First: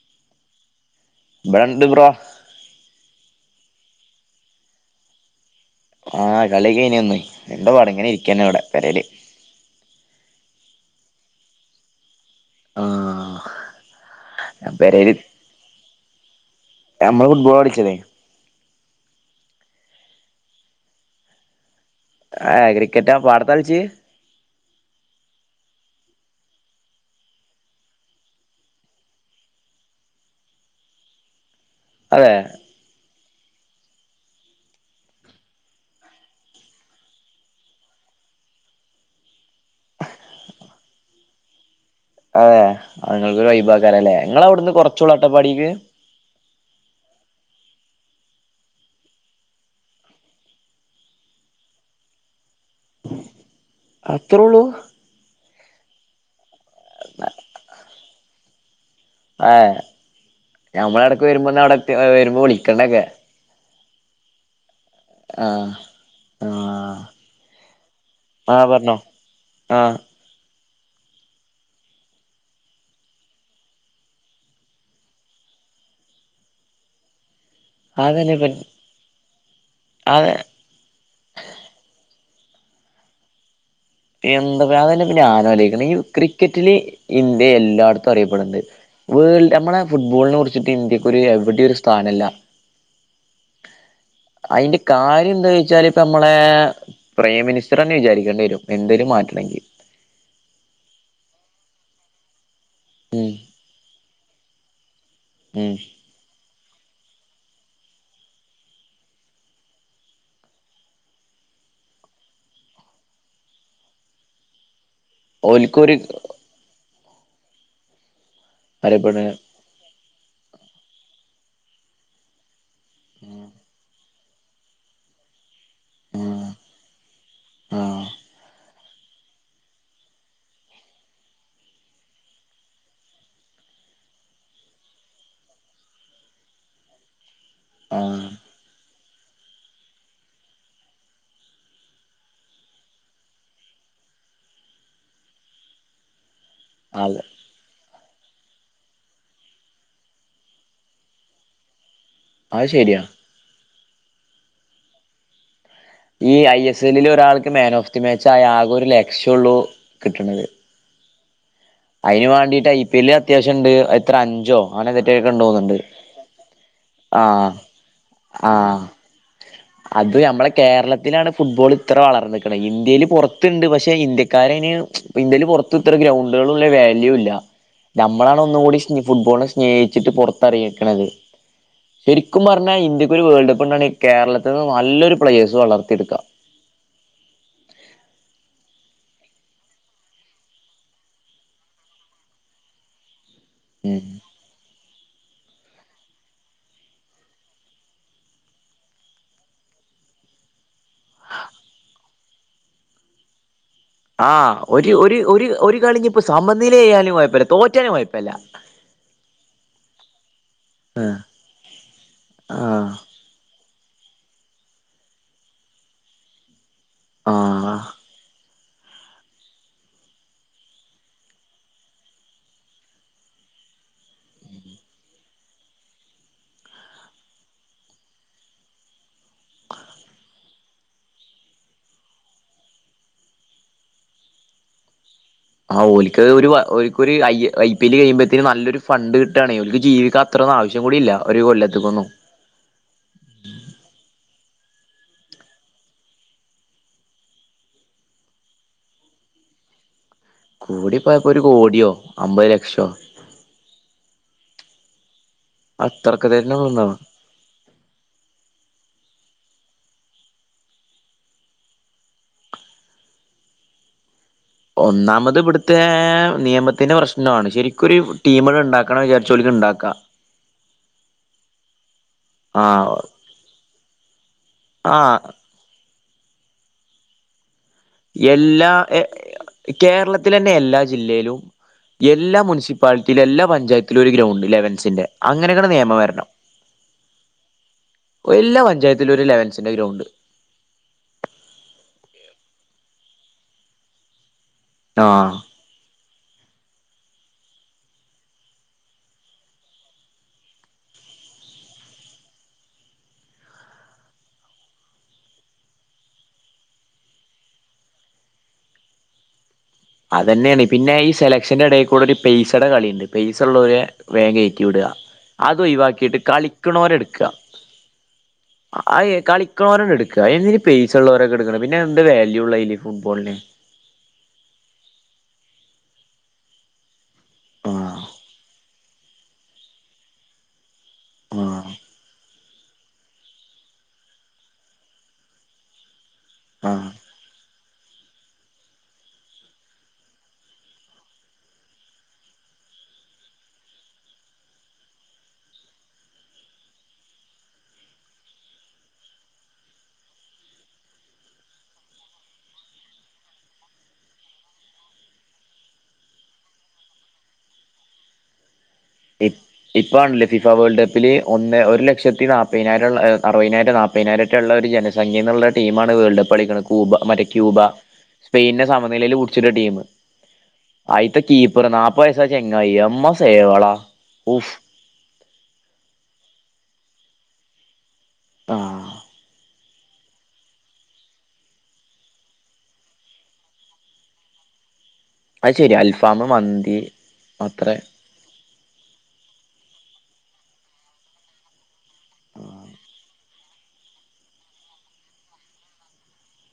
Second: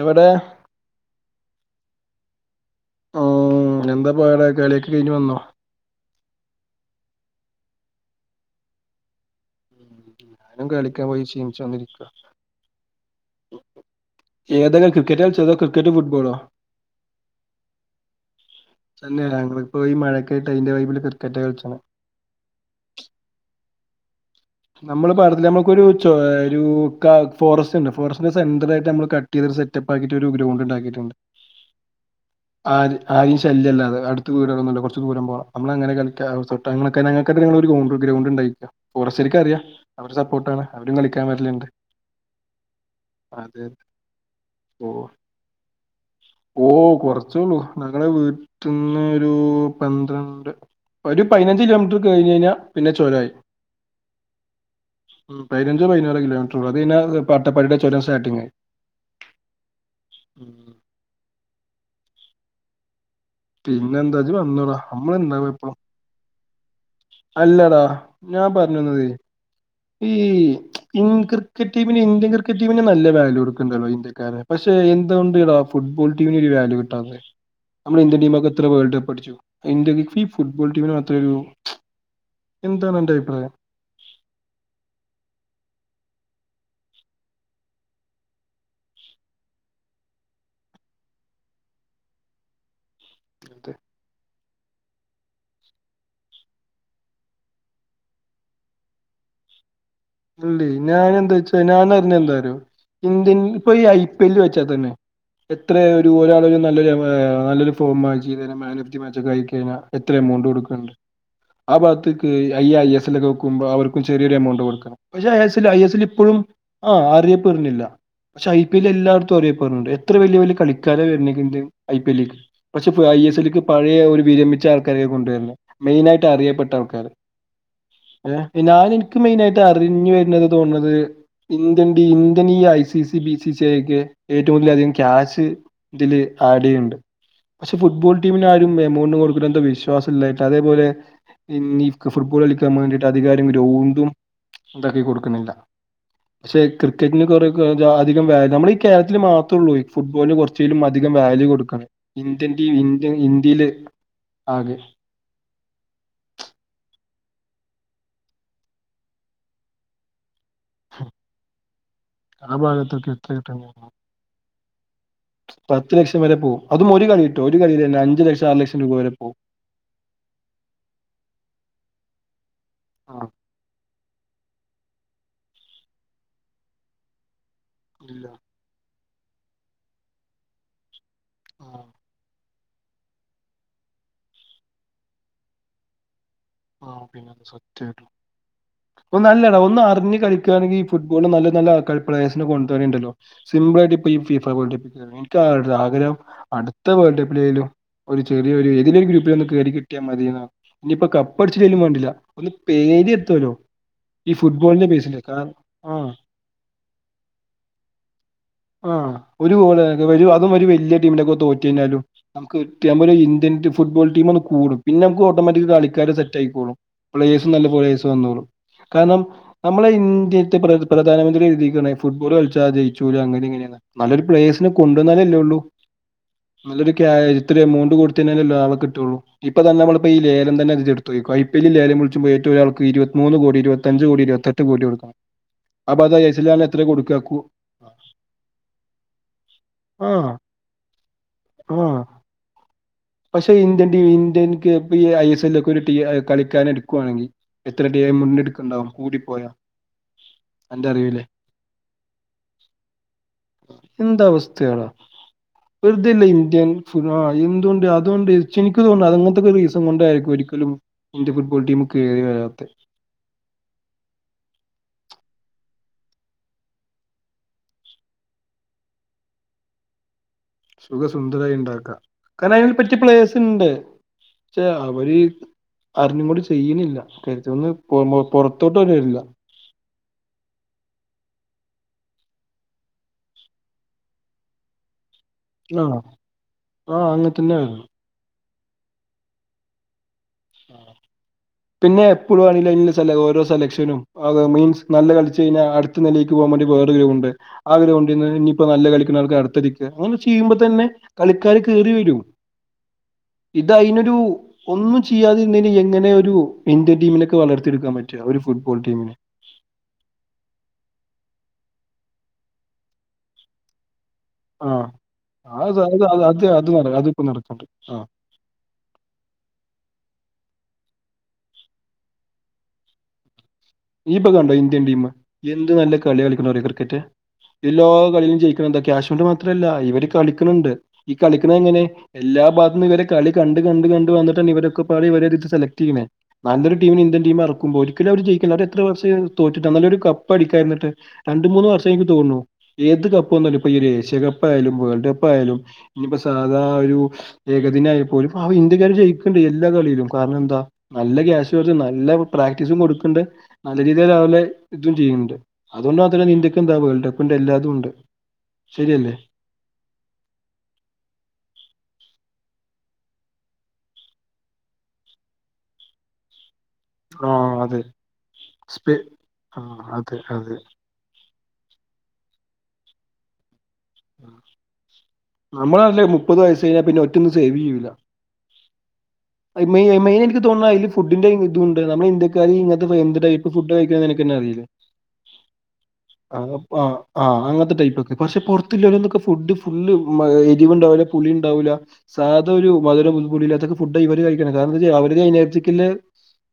എവിടെ ഇടെണ്ട് ബ്രാ. ഉ എന്താ പടടെ കളിയൊക്കെ കഴിഞ്ഞ് വന്നോ? ആഹ് കളിഒക്കെ കഴിഞ്ഞ് എന്ത പാട്, ഇങ്ങനെ ഇരിക്കന്ന അവിടെ പെരെല്. ഞാൻ. കളിക്കാൻ പോയി ക്ഷീണിച്ച് വന്നിരിക്ക. ആഹ. ഏത, ക്രിക്കറ്റാ കളിച്ചത് ക്രിക്കറ്റോ ഫുട്ബോളോ. നമ്മള്. ഫുഡ്ബോള കളിച്ചത്. തന്നെയ ഞങ്ങപ്പം മഴക്ക ആയിട്ട് അതിന്റെ വൈബില്, ക്രിക്കറ്റ് കളിച്ചത്. ആ ഏ് ക്രിക്കറ്റാ പാടത്ത കളിച്? നമ്മള പറഞ്ഞമ്മക്കുരു ചേ രു ക നമ്മക്കൊരു ഒരു ഫോറസ്റ്റ് ഉണ്ട്, ഫോറസ്റ്റിന്റെ സെന്റ ആയിട്ട് നമ്മൾ കട്ട് ചെയ് സ്റ്റെപാക്കിട്ട് ഒരു ഗ്രൂഡ് ണ്ടാക്കി ട്ടുണ്ട്. അതെ ആര് ഐഷ് ശല്യല്ല, അടുത്ത വീട്ന്നില്ല കുറച്ച് ദൂര പോണം നമ്മങ്ങനെ [unintelligible] ഗ്രൗണ്ട്ണ്ടാകി [unintelligible] അറിയാം അവര് സപ്പോർട്ടാണ് അവരും കളിക്കാൻ വരലുണ്ട്. അതെ അങ്ങൾക്ക് ഒരു അതെ വൈബാ ക്കാരല്ലേ നിങ്ങളവിടുന്ന് ഓ കൊറച്ചു ള്ളൂ അട്ടപ്പാടിക്ക് ഓ കൊറച്ചള്ളൂ ഞങ്ങള വീട്ടിന്നു ഒരു പന്ത്രണ്ട് ഒരു പയിനഞ്ച് കിലോമീറ്റർ കഴിഞ്ഞ് കഴിഞ്ഞാ പിന്നെ ചൊരായി. അത്രേള്ളൂ പയിനാറ് കിലോമീറ്റർ ഉള്ളൂ അത് കഴിഞ്ഞാ അട്ടപ്പാടിയുടെ ചൊരം സ്റ്റാട്ടിങ്ങ് ആഹ് ഞമ്മളടക്ക് വരുമ്പോന്ന അവിടെ വരുമ്പോ വിളിക്കണൊക്കെ പിന്നെ എന്താ ഇജ് വന്നെടാ നമ്മളെന്താവ ഇപ്പൊ ആഹ് ആഹ് അല്ലടാ ഞാൻ ആഹ് പറഞ്ഞോ പറഞ്ഞന്നത് ആഹ് ഈ ക്രിക്കറ്റ് ടീമിന് ഇന്ത്യൻ ക്രിക്കറ്റ് ടീമിന് നല്ല വാല്യു കൊടുക്ക്ണ്ടല്ലോ ഇന്ത്യക്കാരെ പക്ഷെ എന്തൊണ്ട്ടാ ഫുട് ബോൾ ടീമിന് ഒരു വാല്യു കിട്ടാത്തെ നമ്മുടെ ഇന്ത്യൻ അതന്നെ ടീമൊക്കെ പ എത്ര വേൾഡ് കപ്പ് അടിച്ചു ഇന്ത്യ അതെ ഫുട്ബോൾ ടീമിന് മാത്രൊരു എന്താണന്റെ അഭിപ്രായം എന്താ പറയാം അ തന്നെ പിന്നെ ആലോചിക്കുന്നത് ഈ ക്രിക്കറ്റില് ഇന്ത്യ എല്ലായിടത്തും അറിയപ്പെടുണ്ട് വേൾഡ് നമ്മളെ ഫുട്ബോള്ന് കുറിച്ചിട്ട് ഇന്ത്യക്ക് ഒരു എവിടെയും ഒരു സ്ഥാനല്ല അതെ അയിന്റെ കാര്യം എന്താ വെച്ചാല് ഇപ്പ നമ്മളെ പ്രൈം മിനിസ്റ്റർ ന്നെ വിചാരിക്കേണ്ടി വരും. എന്തേലും മാറ്റണങ്കി അല്ലേ ഞാൻ എന്താ വച്ചാ ഞാൻ അറിഞ്ഞ എന്താ റിയോ ഉം ഇന്ത്യൻ ഇപ്പൊ ഈ ഐ പി എല്ല് വെച്ചാ തന്നെ ഉം എത്രയ ഒരു ഒരാള നല്ലൊരു നല്ലൊരു ഫോം വാങ്ങി ചെയ്തെ മാനിഫ്റ്റി മാച്ചെക്കെയി കഴിഞ്ഞാൽ എത്ര എമൗണ്ട് കൊടുക്കണ്ട്. ആ ബാത്ത്ക്ക് അയ്യ ഐ എസ്ൽ വെക്കുമ്പോ അവർക്കും ചെ റിയൊരു എമൗണ്ടക്കെ കൊടുക്കണം പക്ഷെ ഐ എസ്ൽ ഐ ഓൽക്കൊരു എസ് എൽ ഇപ്പോഴും ആ അറിയപ്പരുന്നില്ല പക്ഷെ ഐ പി എൽ അറിയപ്പെട എല്ലാടത്തും അറിയപ്പെടുന്നുണ്ട് എത്ര വലിയ വലിയ കളിക്കാര വരുന്ന്ക്ക്ണ്ട് ഐ പി എല്ല്ക്ക് പക്ഷെ ഐ എസ് എല്ലക്ക് പഴയ ഒരു വിരമിച്ച ആൾക്കാരെയക്ക കൊണ്ടുവരുന്നേ മെയിന് ആയിട്ട് ആഹ് അറിയപ്പെട്ട ആൾക്കാര് ആഹ് ഏ ഞാൻ എനിക്ക് മെയിൻ ആയിട്ട് അറിഞ്ഞു വരുന്നത് തോണത് ഇന്ത്യ ഇന്ത്യൻ ഈ I C C B C C ആ ഒക്കെ ഏറ്റവും കൂടുതൽ അധികം ക്യാഷ് ഇതില് ആഡെയ്യണ്ട് പക്ഷെ ഫുട്ബോൾ ആഹ് ടീമിന് ആരും എമൗണ്ട് കൊടുക്കുല എന്ത വിശ്വാസം ഇല്ലായിട്ട് അതേപോലെ ഇന്ന് ഫുട്ബോൾ കളിക്കാൻ വേണ്ടിയിട്ട് [unintelligible] ഇതാക്കി കൊടുക്ക്ണില്ല. ശെ അതെ ക്രിക്കറ്റ്ന് കൊറെക്കെ അധികം വാല് നമ്മളെ ഈ കേരളത്തില് മാത്രേള്ളൂ ഫുട്ബോളിന് കൊർച്ചേലും അധികം വാല്യൂ കൊടുക്ക്ണ ഇന്ത്യൻ ടീ അത് ശരിയാ ഇന്ത്യൻ ഇന്ത്യയില് ആകെ ഈ ഐ എസ് എല്ലിൽ ഒരാൾക്ക് മാൻ ഓഫ് ദി മാച്ച് ആയാൽ ആകെ ഒരു ലക്ഷ്യള്ളൂ കിട്ടണത് [inaudible] അയിന് ആ വാണ്ടിട്ട് ഐ പി ഭാഗത്തൊക്കെ എല്ല എത്ര അത്യാവശ്യംണ്ട് കിട്ടണം എത്ര അഞ്ചോ അങ്ങനെ തെറ്റകൊണ്ട് തോന്നുണ്ട് പത്ത് ലക്ഷം വരെ പോകും അതും ഒരു കളിട്ടോ ഒരു കളിലെന്നെ അഞ്ചു ലക്ഷം ആറ് ലക്ഷം ആഹ് രൂപ വരെ പോവും. അത് നമ്മളെ കേരളത്തിലാണ് ഫുട്ബോൾ ഇത്ര വളർന്ന്ക്ക്ണെ ഇന്ത്യേൽ ആഹ് പൊറത്തുണ്ട് പക്ഷെ ഇന്ത്യക്കാര ഇപ്പ ഇന്ത്യയിൽ പൊർത്ത് ഇത്ര ഗ്രൗണ്ടുകളും ഇല്ല വാല്യൂ ഇല്ല ഇല്ല നമ്മളാണ് ഒന്ന് കൂടി ഫുട്ബോളിനെ സ്നേഹിച്ചിട്ട് പൊർ ത്തറിയിക്കണത് ആഹ് ശരിക്കും പർ പിന്നെ ഇന്ത്യക്ക് ഒരു വേൾഡ് കപ്പ് ഉണ്ടാന്നാൽ ഈ കേരളത്തിൽന്ന് നല്ലൊരു പ്ലയേഴ്സ് വളർത്തി യെടുക്കാം. ആഹ പിന്നെന്ന് സത്യട്ടോ ഒന്നല്ലടാ ഒന്ന് അറിഞ്ഞ് കളിക്കാ ണെങ്കി ഈ ഫുട്ബോള് നല്ല നല്ല ആൾക്കാരെ പ്ലേഴസിനെ കൊണ്ടുവരെണ്ടല്ലെ സിമ്പളായിട്ട് ഉം ഇപ്പംഈ ഫിഫാ വോൾഡ്കപ്പ് എനിക്ക് ആഗ്രഹം അടുത്ത വേൾഡ് കപ്പിലേലും ഒരു ചെറിയൊരു ഏതിലൊരുഒരു ഗ്രൂപ്പില ഒന്ന് കയറി കിട്ടാൽ മതിയ ഇനിയിപ്പോ പഠിച്ചിട്ടലും വേണ്ടില്ല ഒന്ന് പേര് എത്തുല്ലോ ആ ഒര് ഒര് ഒര് ഒര് ആഹ് കളിഞ്ഞ് ഇപ്പൊ സമനിലയാലും കെപ്പല്ല്യാ തോറ്റാലും കെയ്പ്പല്യാ ആ ഒരു ഗോള് അതും വലിയ ടീമിന്റെ ഒക്കെ തോറ്റ് കഴിഞ്ഞാലും ആഹ് നമുക്ക് ഇന്ത്യ ഫുട്ബോൾ ടീം ഒന്ന് കൂടും. പിന്നെ നമുക്ക് ഓട്ടോമാറ്റിക് കളിക്കാരും സെറ്റായിക്കോളും. പ്ലെയെഴ്സ് നല്ല ആഹ് പ്ലയെര്സ് വന്നോളും കാരണം നമ്മളെ ഇന്ത്യത്തെ പ്രധാ പ്രധാനമന്ത്രി കരുതിക്കാണ് ഫുട്ബോൾ കളിച്ചാൽ ജയിച്ചുല അങ്ങനെ ഇങ്ങനെ നല്ലൊരു പ്ലേയേസിന് കൊണ്ടുവന്നാലല്ലേ ഉള്ളു. നല്ലൊരു ക്കെ ആയ ഇത്ര എമൗണ്ട് കൊടുത്തുകഴിഞ്ഞാലെ ആളെ കിട്ടുള്ളൂ. ഇപ്പൊ തന്നെ നമ്മളിപ്പയീ ലേലം തന്നെ എടുത്തു ഐ പി എൽ ലേലം വിളിച്ചപ്പോ ഏറ്റവും ഒരാൾക്ക് ഇരുപത്തിമൂന്ന് കോടി ഇരുപത്തഞ്ച് കോടി ഇരുപത്തെട്ട് കോടി കൊടുക്കണം. ആഹ് അപ്പൊ അത് ഐ ഓൽക്ക് എസ് എൽ ഒരു കാരന് എത്രയാ ഒരുഐ കൊടുക്കാക്കൂ ഐ പി എൽ കഴിയുമ്പോഴ്ത്തേന് നല്ലൊരു ഫണ്ട് കിട്ടാണെ. ഓൽക്ക് ജീവിക്കാ ആഹ് ത്ര ആവശ്യം കൂടിയില്ല ഒരു ആഹ് കൊല്ലത്തെക്കൊന്നും പക്ഷെ ഇന്ത്യൻ ടീമിൽ ഐ എസ് എൽ ഒക്കെ ഒരു കളിക്കാനെടുക്കുവാണെങ്കി എത്ര [unintelligible] യി മുന്നെടുക്കുണ്ടാവും കൂടിപ്പോയാ അന്റെ കൂടിപ്പോയാ അറിവില് ഇപ്പൊ ഒരു കോടിയോ അമ്പ ലക്ഷോ എന്ത് അവസ്ഥയാടാ? വെറുതെയല്ല അത്രൊക്കെ തന്നെ ഇന്ത്യൻ തോന്നുണു ഫു ആ എന്തുകൊണ്ട് അതുകൊണ്ട് [unintelligible] അങ്ങനത്തക്കെ ഒരു റിസൺ കൊണ്ടായിരിക്കും ഒരിക്കലും ഇന്ത്യ ഫുട്ബോൾടീമ് കേറി വരാത്തെ ഒന്നാമത് ഇവിടുത്തെ നിയമത്തിന്റെ പ്രശ്നമാണ് ശരിക്കൊരു ടീമുകൾ ഉണ്ടാക്കണം ന്ന് വിചാരിച്ച ഇണ്ടാക്കാ സുഖ സുന്ദരായി ഇണ്ടാക്കാ കാരണം അയിന് പറ്റിയ ആഹ് പ്ലെയേഴ്സസ്ണ്ട്. പക്ഷെ അവര് ആഹ് അറിഞ്ഞും കൊണ്ട് ചെയ്യുന്നില്ല [unintelligible] എല്ലാം പുറത്തോട്ട് വരില്ല കേരളത്തിലെന്നെ എല്ലാ ജില്ലയിലും എല്ലാ മുനിസിപ്പാലിറ്റിയിലും എല്ലാ പഞ്ചായത്തിലും ഒരു ഗ്രൗണ്ട് ലെവൻസിന്റെ അങ്ങനെയും കൂടെ ആ നിയമം വരണം. ആ അങ്ങനെ തന്നെ വരുന്നു എല്ലാ പഞ്ചായത്തിലും ഒരു ലെവൻസിന്റെ ഗ്രൗണ്ട് പിന്നെ എപ്പളും വാണങ്കിലും അയിന് ള്ള സെ ഓരോ സെലക്ഷനും അത് മീൻസ് നല്ല ആഹ് കളിച്ച് കഴിഞ്ഞാൽ അടുത്ത നിലയിൽ കളിക്കു പോവാൻ വേണ്ടി വോറെ കീഴെ മുമ്പോ അതിന് കൊണ്ട് ചെന്ന് ഇപ്പോ നല്ല കളിക്കുന്നർക്ക് അടുത്ത അങ്ങനെ ചെയ്യുമ്പ തന്നെ കളി ഇക്കാര് കേറിവരു ഇത് അയിനൊരു ഒന്നു ചെയ്യാതിരുന്നാ എങ്ങനെ ഒരു ഇന്ത്യൻ ടീമിനൊക്കെ വളർത്തിയെടുക്കാൻ പറ്റ? ഒരു ഫുട്ബോൾ ടീമിന് അതു തന്നെയാണ് പിന്നെ ഈ സെലക്ഷന്റെ എടയിൽ കൂടെ ഒരു പയ്സയുടെ കളിയുണ്ട്. പയ്സ ഉള്ളെരു വേം കേറ്റി വിട. ആഹ് അത് ഒഴിവാക്കിട്ട് അത് അത് അത് നട കളിക്ക്ണോരെ എട്ക്ക. അതിപ്പോ നടക്ക്ണ്ട് ആഹ് അയ് കളിക്കണവരണ്ടെടുക്കുക പൈസ ഉള്ളോരല്ലേ ഇട്ക്ക്ണെ പിന്നെ എന്ത് വാല്യൂള്ള അയ്ല് ഫുട്ബോൾന്? നീയിപ്പൊ കണ്ടോ ഇന്ത്യൻ ടീം എന്ത് നല്ല കളി കളിക്കണെ ക്രിക്കറ്റ് എല്ലാ ആഹ് കളികളും ജയിക്കും. എന്ത് കാശുകൊണ്ടു മാത്രല്ല ഇവര് കളിക്കണുണ്ട്. ഈ കളിക്കുന്നത് ആഹ് എങ്ങനെ? എല്ലാ ഭാഗത്തും ഇവരുടെ കളി കണ്ട് കണ്ട് കണ്ട് വന്നിട്ടാണ് ഇവരൊക്കെ പാടെ ഇവരെ സെലക്ട്യ്യെണേ നല്ല ഒരു ആഹ് ടീമിനെ ഇന്ത്യൻ ടീം എർ ക്കുമ്പോ ഒരിക്കലും അവര് ജയിക്കല്ല രണ്ട് വർഷം ആയുള്ളൂ തോറ്റിട്ട് നല്ലൊരു കപ്പ് അടിക്കായിരുന്നിട്ട് രണ്ട് മൂന്ന് വർഷം എനിക്ക് തോന്ന് ണു ഏത് കപ്പ് വ ഒരു ഏഷ്യ കപ്പായാലും വേൾഡ് കപ്പായാലും ഇനിപ്പോ സാധാ ഒരു ഏകദിനായ പ്പോലും അവര് എല്ലാരും ജയിക്ക്ണ്ട് എല്ലാ കളിയിലും കാരണം എന്താ നല്ല ക്യാഷ് വരും. നല്ല പ്രാക്ടീസും കൊടുക്ക്ണ്ട്. നല്ല രീതിയിൽ രാവിലെ ഇതും ചെയ്യുന്നുണ്ട്. അതുകൊണ്ട് മാത്രമേ ഇന്ത്യക്കെന്താ വേൾഡ് കപ്പിന്റെ എല്ലാതും ഉണ്ട് ശരിയല്ലേ ഇപ്പ ഇപ്പണ്ടില്ലേ ഫിഫ വേൾഡ് കപ്പില് ഒന്ന് ഒരു ലക്ഷത്തി നാപ്പ മുപ്പതിനായിരം ഉള്ള അറുപതിനായിരം നാൽപ്പതിനായിരം ഒക്കെയുള്ള ഒരു ജനസംഖ്യയിന്നുള്ള ടീമാണ് വേൾഡ്കപ്പ് കളിക്കുന്നത് ക്യൂബ മറ്റേ ക്യൂബ ആഹ് അതെ സ്പൈനെ സ്പെ സമനിലയില് പുട്ച്ച്ണ ടീം ആഹ് അതെ അതെ അയ്തേ ഒരു നാപ്പ വയസ്സായ ചെങ്ങായി [unintelligible] ഉഫ് നമ്മളല്ലേ മുപ്പത് വയസാ കഴിഞ്ഞാ പിന്നെ ഒറ്റൊന്നും സേവെയ്യൂല. ആ മെയി മെയിൻ എനിക്ക് തോന്നുന്നു അതിൻ്റെ ഫുഡിന്റെ ഇതുണ്ട് നമ്മള് ഇന്ത്യക്കാര് ഇങ്ങനത്തെ എന്ത് ടൈപ്പ് ഫുഡ് കഴിക്കുന്നാന്ന് എനക്ക്തന്നെ അറിയില്ല. അത് ശരിയാ അൽഫാമ് മന്തി ആ ആ അത്ര അങ്ങത്തെ ടൈപ്പൊക്കെ പഷേ കൊർ ക്ക് ഫുഡ് ഫുൾ എരിവ് ഉണ്ടാവില്ല പുളി ഉണ്ടാവില്ല സാധാ ഒരു മധുരവും പുളിയില്ലാത്തതൊക്കെ ഫുഡാ ഇവര് കഴിക്ക കാരണം എന്താ അവര് കഞ്ഞച്ചക്കില്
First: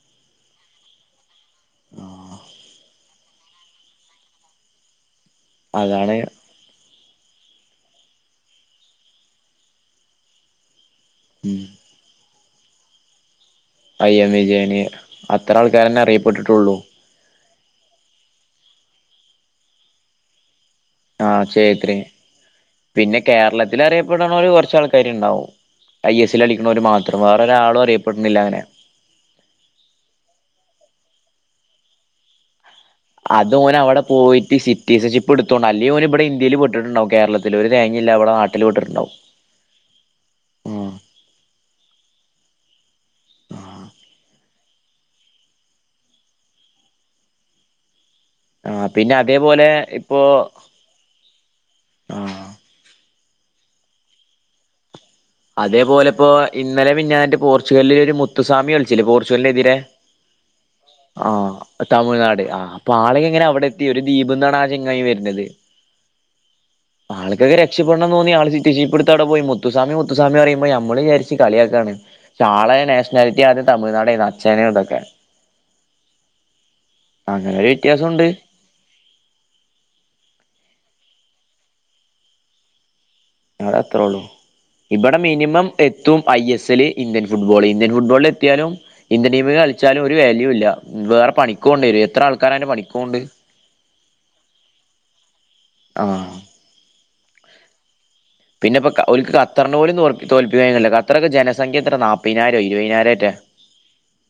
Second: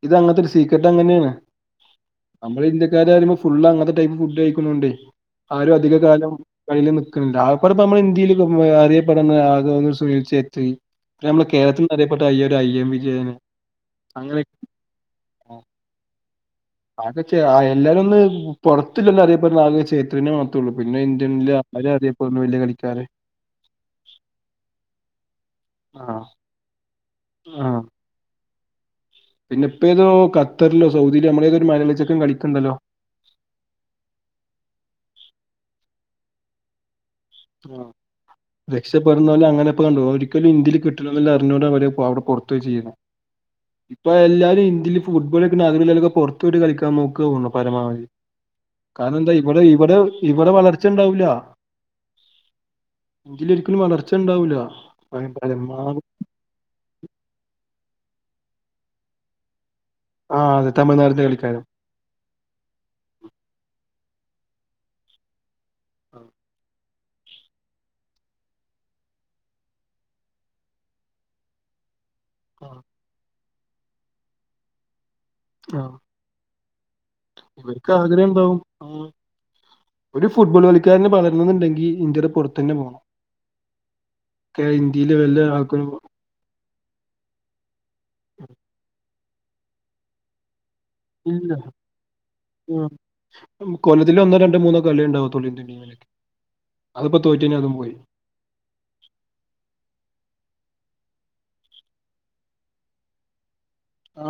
ഇത് അങ്ങനത്തെ ഒരു സീക്രറ്റ് അങ്ങനെയാണ്. നമ്മള് ഇന്ത്യക്കാര് പറയുമ്പോ ഫുളള് അങ്ങത്തെ ടൈപ്പ് ഫുഡ് കഴിക്കുന്നുണ്ടോ? ആരും അധിക അതാണ് കാലം കയ്യില് നി ക്ക്ണണ്ട് ‌ ആകപ്പാടെ പ്പ നമ്മളെ ഇന്ത്യയില് അറിയപ്പെടുന്ന [unintelligible] നമ്മള് കേരളത്തിൽ അറിയപ്പെട്ട അയ്യരു ഐ എം വിജയന്. [inaudible] അയ്യം അങ്ങനെ വിജയന് അത്ര ആൾക്കാരന്നെ അറിയപ്പെട്ടിട്ടുള്ളു. പുറത്തില്ലന്ന് അറിയപ്പെുന്ന ആകെ ചേതുനേ മാത്രഉള്ളൂ പിന്നെ ആഹ് ഇന്ത്യനിൽ ആര ചേത്രി അറിയപ്പെടുന്ന പിന്നെ കേരളത്തിൽ അറിയപ്പെടണര് കുറച്ച ആൾക്കാര് ഉണ്ടാവും. ആ ഐ എസ്സിൽ അടിക്കുന്നവര് മാത്രം വേറെ ആ ഒരാളും അറിയപ്പെടുണില്ല അങ്ങനെ. പിന്നെ ഇപ്പോതോ ഖത്തറിലോ സൗദിയിലെ നമ്മളെതൊരു മലയാളിച്ചൊക്കെൻ കളിക്കണ്ടല്ലോ? അത് ഓൻ അവിടെ പോയിട്ട് സിറ്റീസൺഷിപ്പെടുത്തോണ്ട അല്ലെ ഓൻ ഇവിടെ ഇന്ത്യയില് പെട്ടിട്ടുണ്ടാവും. കേരളത്തിൽ ഒരു മ് തേങ്ങയില്ല ഇവിടെ നാട്ടിൽ പെട്ടിട്ടുണ്ടാവും രക്ഷപ്പെടുന്നല് അങ്ങനെപ്പ കണ്ടുവോ ഒരിക്കലും ഇന്ത്യയില് കിട്ട അറിഞ്ഞൂടെ ഇപ്പ അവിടെ പുറത്തുവെച്ചിരിക്കുന്ന ഇപ്പ എല്ലാരും ഇ ഇന്ത്യയിൽ ഫുട്ബോൾ കളിക്കുന്ന ആളുകളൊക്കെ പുറത്തു പോയിട്ട് കളിക്കാൻ നോക്കുയുള്ളൂ. പരമാവധി ആഹ് പിന്നെ കാരണം എന്താ ഇവിടെ അതേപോലെ ഇവിടെ ഇപ്പോ ഇവിടെ വളർച്ച ഉണ്ടാവൂല. ആഹ് എങ്കില് ഒരിക്കലും വളർച്ച ഉണ്ടാവൂല പരമാവധി അതേപോലെ ഇപ്പോ ഇന്നലെ മിഞ്ഞാനന്റെ പോർച്ചുഗലിൽ ഒരു മുത്തുസ്വാമി കളിച്ചില്ലേ പോർച്ചുഗലിനെതിരെ ആ അതെ തമിഴ്നാടിന്റെ കളിക്കാരൻ ആഹ് തമിഴ്നാട് ആ അപ്പൊ ആള്ക്കെ എങ്ങനെ അവിടെ എത്തി ഒരു ദ്വീപിന്റെ അ ങ്ങായി വരുന്നത് ആഹ് ആൾക്കൊക്കെ രക്ഷപ്പെടണംന്ന് തോന്നി ആൾ ജീപ്പെടുത്തവിടെ പോയി മുത്തുസ്വാമി മു സ്വാമി പറയുമ്പോ ഞമ്മള് വിചാരിച്ച് കളിയക്കാണ് ആ, ചാളെ നാഷണാലിറ്റ തി ആദ്യം തമിഴ്നാടയിരുന്ന് അച്ഛനും ഇതൊക്കെ ആഹ് അങ്ങനെ ഒരു ഇവർക്ക് ആഗ്രഹം വ്യത്യാസമുണ്ട് ഉണ്ടാവും ഒരു ഫുട്ബോൾ കളിക്കാരന് വള ന്നുണ്ടെങ്കി ഇന്ത്യയുടെ പുറത്തന്നെ പോകണം ആടാ അത്രേ ഉള്ളൂ കേ- ഇന്ത്യയിലെ ഇവിടെ വല്ല മിനിമം ആൾക്കാരും എത്തും I S L Indian football Indian ഫുട്ബോളിലെത്തിയാലും ഇന്ത്യൻ ടീമ കളിച്ചാലും ഒരു വാല്യൂ ഇല്ല വേറെ പണിക്ക് പോണ്ടി വരും എത്ര ആൾക്കാരാ അതിന്റെ പണിക്ക് പോണ്ട് മ് കൊല്ലത്തില് ഒന്നോ രണ്ട് മൂന്നോ കളിഉണ്ടാവത്തോള് ഇന്ത്യൻ ടീമിലെക്ക് ആഹ് അതിപ്പ തോറ്റ്കഴിഞ്ഞ അതും പോയി പിന്നെപ്പ ഒലുക്ക് കത്തറിന് പോലും തോ തോൽപ്പിക്കഴിഞ്ഞില്ല ഖത്തറൊക്കെ ജനസംഖ്യ എത്ര നാപ്പതിനായിരോ ഇരുപതിനായിരറ്റെ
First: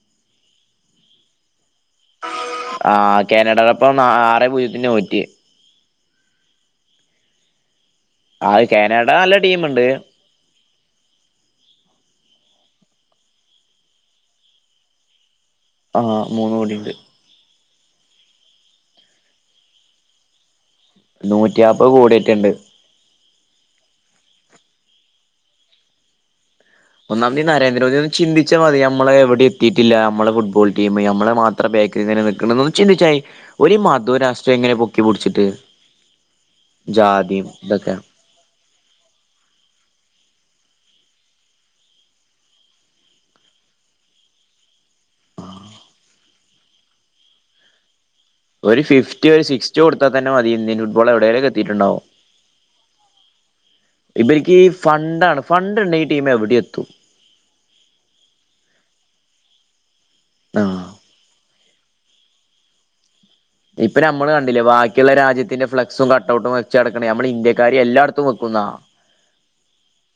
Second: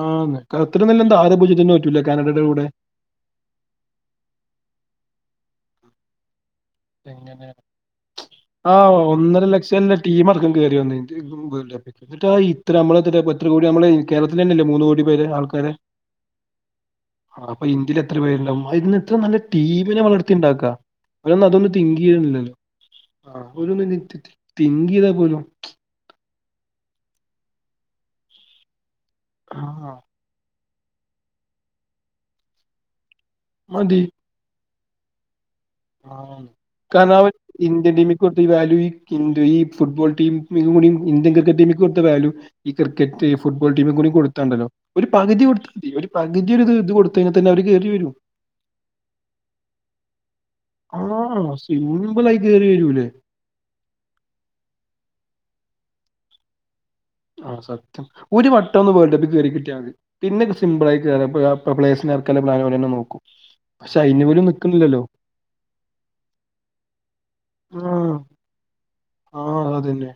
ആ നിനക്ക് അത്ര നല്ല എന്താ ആരെ പൂജ്യത്തിന് തോറ്റില്ല കാനഡയുടെ കൂടെ ആ കാനഡടെപ്പം നാ ആറെ പൂജ്യത്തി നോറ്റിയെ എങ്ങനെ ആ ആഹ് കാനഡ നല്ല ഒന്നര ടീമുണ്ട് ലക്ഷംല്ലാ ടീം ആർക്കും കേറി വന്ന എന്നിട്ട [unintelligible] ത്തര നമ്മള് എത്തര ത്തരകോടി നമ്മള് കേരത്തിൽ തന്നെയല്ല മൂന്ന് കോടി പേരെ ആൾക്ക് ആഹ് മൂന്നുകോടിയുണ്ട് അപ്പൊ ഇന്ത്യയിൽ എത്ര പേരുണ്ടാവും അതിന് എത്ര നല്ല ടീമിനെ വളർത്തി ഉണ്ടാക്ക നൂറ്റിയ അ ങ്കീല്ലോ ആ ഒരു മിനിറ്റ് തിങ്കീചെയ്താ പോലും ഒന്നാംമതീ നരേന്ദ്രമോദി ഒന്ന് ചിന്തിച്ച മതി നമ്മള് എവിടെ എത്തിട്ടില്ല ആഹ് നമ്മള് ഫുട്ബോൾ ടിംമ് നമ്മെ മാത്രം ബക്കി ഇങ്ങനെ നിക്കണതെന്ന് ചിന്തിച്ചായി ഒരു മധോരാഷ്ട്രിയം ഇങ്ങനെ പൊക്കിപിടിച്ചിട്ട്. ആ [unintelligible] ഇന്ത്യൻ ഇതൊക്കെ ടീംമിൽ കൊടുത്ത ഈ വാല്യു ഈ കിന്തു ഈ ഫുട്ബോൾ ടീം. യൂണിയന്‍ ഇന്ത്യൻ ക്രിക്കറ്റ് ടീമ കൊടുത്ത വാല്യു ഈ ക്രിക്കറ്റ് ഫുട്ബോൾ ടീമ കൂടി കൊടുത്താണ്ടല്ലോ ഒരു പകുതി കൊടുത്തമതി ഒരു പകുതി ഒരിത് ഇത് കൊടുത്തൽ തന്നെ അവര് കയറി വരും. ഒരു ഫിഫ്റ്റി ഒരു സിക്സ്റ്റി കൊടുത്താൽ തന്നെ മതി ഇന്ത്യൻ ഫുട്ബോൾ എവിടെലേക്ക് ആഹ് എത്തിയിട്ടുണ്ടാവോ സിമ്പിളായി കേറി വരൂലേ ഇപ്പ എനിക്ക് ഈ ഫണ്ടാണ് ഫണ്ട് ഇണ്ട് ഈ ടീമ് എവിടെ എത്തും ആ സത്യം ഒരു വട്ടം ഒന്ന് വേൾഡ് കപ്പിൽ ക കേയറി കിട്ടിയ മതി പിന്നെ ആ സിമ്പിൾ ആയി കയറുമ്പഴാ ഇപ്പോ സ്പ്ലസിനക്കല്ല പ്ലാൻന്നെ നോക്കും പക്ഷെ ഇപ്പൊ അയിന് നമ്മള് പോലും കണ്ടില്ലേ നിക്കുന്നില്ലല്ലോ ബാക്കിയുള്ള രാജ്യത്തിന്റെ ഫ്ലെക്സും കട്ടഔട്ടും വെച്ചുടക്കണേ ഞമ്മള് ഇന്ത്യക്കാര് എല്ലായിടത്തും വെക്കും ന്നാ ആ അതന്നെ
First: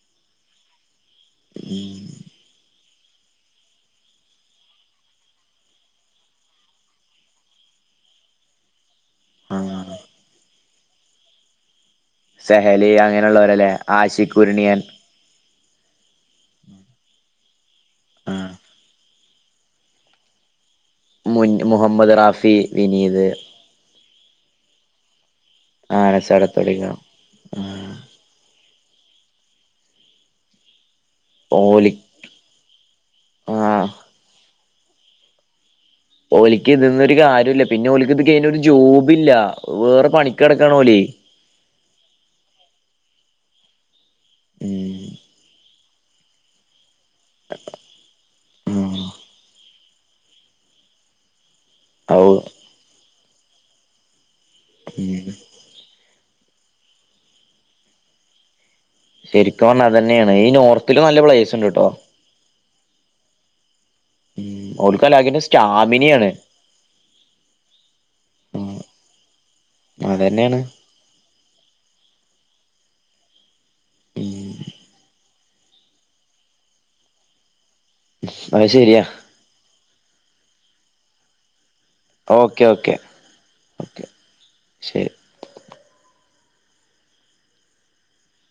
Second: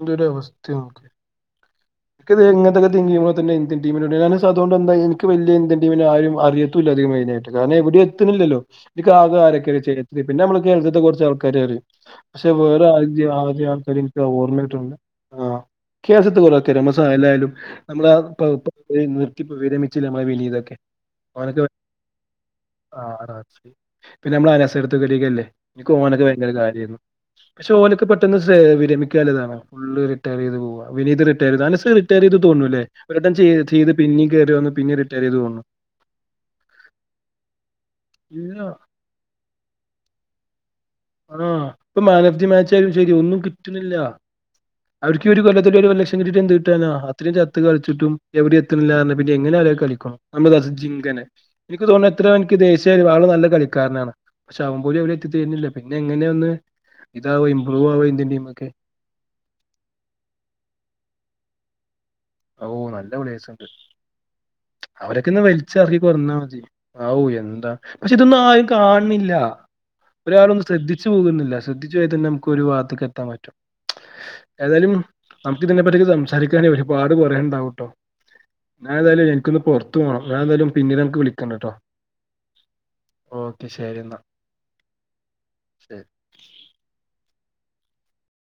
എന്തൊരു അവസ്ഥയാ നിക്ക് ത് ഇങ്ങനക്കത്തെ തന്നെ ഇന്ത്യൻ ടീമിന അതുകൊണ്ട് എന്തായി എനിക്ക് വലിയ ഇന്ത്യൻ ടീമ് ആരെയും അറിയത്തും ഇല്ല അധികായിട്ട് കാരണം എത്തുന്നില്ലല്ലോ എനിക്ക് ആകെ ആരൊക്കെ ആഹ് പിന്നെ നമ്മള് കേരളത്തെ കുറച്ച് ആൾക്കാരെ അറിയും പക്ഷേ വേറെ സെഹലി ആരേയും ആദ്യ അങ്ങനെയുള്ളവരല്ലേ ആൾക്കാരെ എനിക്ക് ആഷിഖ് ഓർമ്മയില്ല കുരുണിയൻ ആ കേസത്തെ കൊലക്കെ രമസ എല്ലായാലും നമ്മള് ആ ഇപ്പപ്പോ വരെ മിച്ചിൽ നമ്മെലിയതൊക്കെ മുൻ നൊക്കെ മുഹമ്മദ് റാഫി വിനീത് ആരി പിന്നെ നമ്മള അനാസ എടുത്തക്കല്ലേ ഓനൊക്കെ ഭയങ്കര കാര്യ ആനച്ചടത്തൊടിക ആരുന്നു പക്ഷേ ഓനൊക്കെ പെട്ടെന്ന് വിരമിക്കാൻതാണ് ഫുള്ള് റിട്ടയർ ചെയ്ത് പോക വിനീത് റിട്ടയർ ചെയ്ത് ഓലി അനസ് റിട്ടയർ ചെയ്ത് തോന്നൂല്ലേ റിട്ടയർ ആഹ് ചെയ്ത് പിന്നീ കേയറി വന്ന് പിന്നെ റിട്ടയർ ചെയ്ത് തോന്നു ഓലിക്ക് ഇതിന്നൊരു കാര്യമില്ല പിന്നെ ഓലിക്ക് ഇത് കഴിഞ്ഞ ഇല്ല ഒരു ജോബ് ഇല്ല വേറെ പണി നടക്കാണ് ഓല് ആ ഇപ്പൊ മാൻ ഓഫ് ദി മാച്ച ആയാലും ശരി ഒന്നും കിട്ടുന്നില്ല അവർക്ക് ഒരു കൊല്ലത്തില് ഒരു ലക്ഷം കിട്ട് എന്ത് കിട്ടാനോ ഇത്രയും ചത്ത് കളിച്ചിട്ടും എവിടെ ഉം എത്തണില്ലാ പിന്നെ എങ്ങനെ ആരും കളിക്കണം നമ്മള് ജിങ്കനെ എനിക്ക് തോന്നുന്നു ഔ എത്ര എനിക്ക് ദേശീയ ഒരു ആള് നല്ല കളിക്കരനാണ് പക്ഷെ അവൻ പോലും അവരെ ഉം എത്തിത്ത തരുന്നില്ല പിന്നെ എങ്ങ അങ്ങനെയ ഒന്ന് ഇതാവോ ഇമ്പ്രൂവ് ആവോ ഇന്ത്യൻ ടീമ ഒക്കെ ശരിക്കും പറഞ്ഞാൽ അത് തന്നെയാണ് ഈ നോർത്തില് നല്ല പ്ലേസ്ണ്ട് കേട്ടോ ഓ നല്ല പ്ലേസ്സുണ്ട് ഓ അവരൊക്കെന്ന് വലിച്ച ഇറക്കി കൊറന്നാൽ മതി ഔ എന്താ പക്ഷെ ഇതൊന്നും ആരും കാണണില്ല അതന്നെയാണ് ഒരാളൊന്നും ശ്രദ്ധിച്ച് പോകുന്നില്ല ശ്രദ്ധിച്ച പോയ തന്നെ നമുക്ക് ഒരു വാ ക്കാൻ പറ്റും ഉം ഏതായാലും നമുക്ക് ഇതിനെ പറ്റിക്കെ സംസാരിക്കാ ഒരുപാട് പറയാനുണ്ടാവും ട്ടോ അത് ഞാൻ ശരിയാ എതായാലും എനിക്കൊന്ന് പുറത്തു പോകണം ഞാന് എന്തായാലും പിന്നീട് ഞമ്മക്ക് വിളിക്കണ്ട്ട്ടോ ഓക്കെ ഓക്കെ ശരി ഓക്കെ എന്നാ ശരി ശരി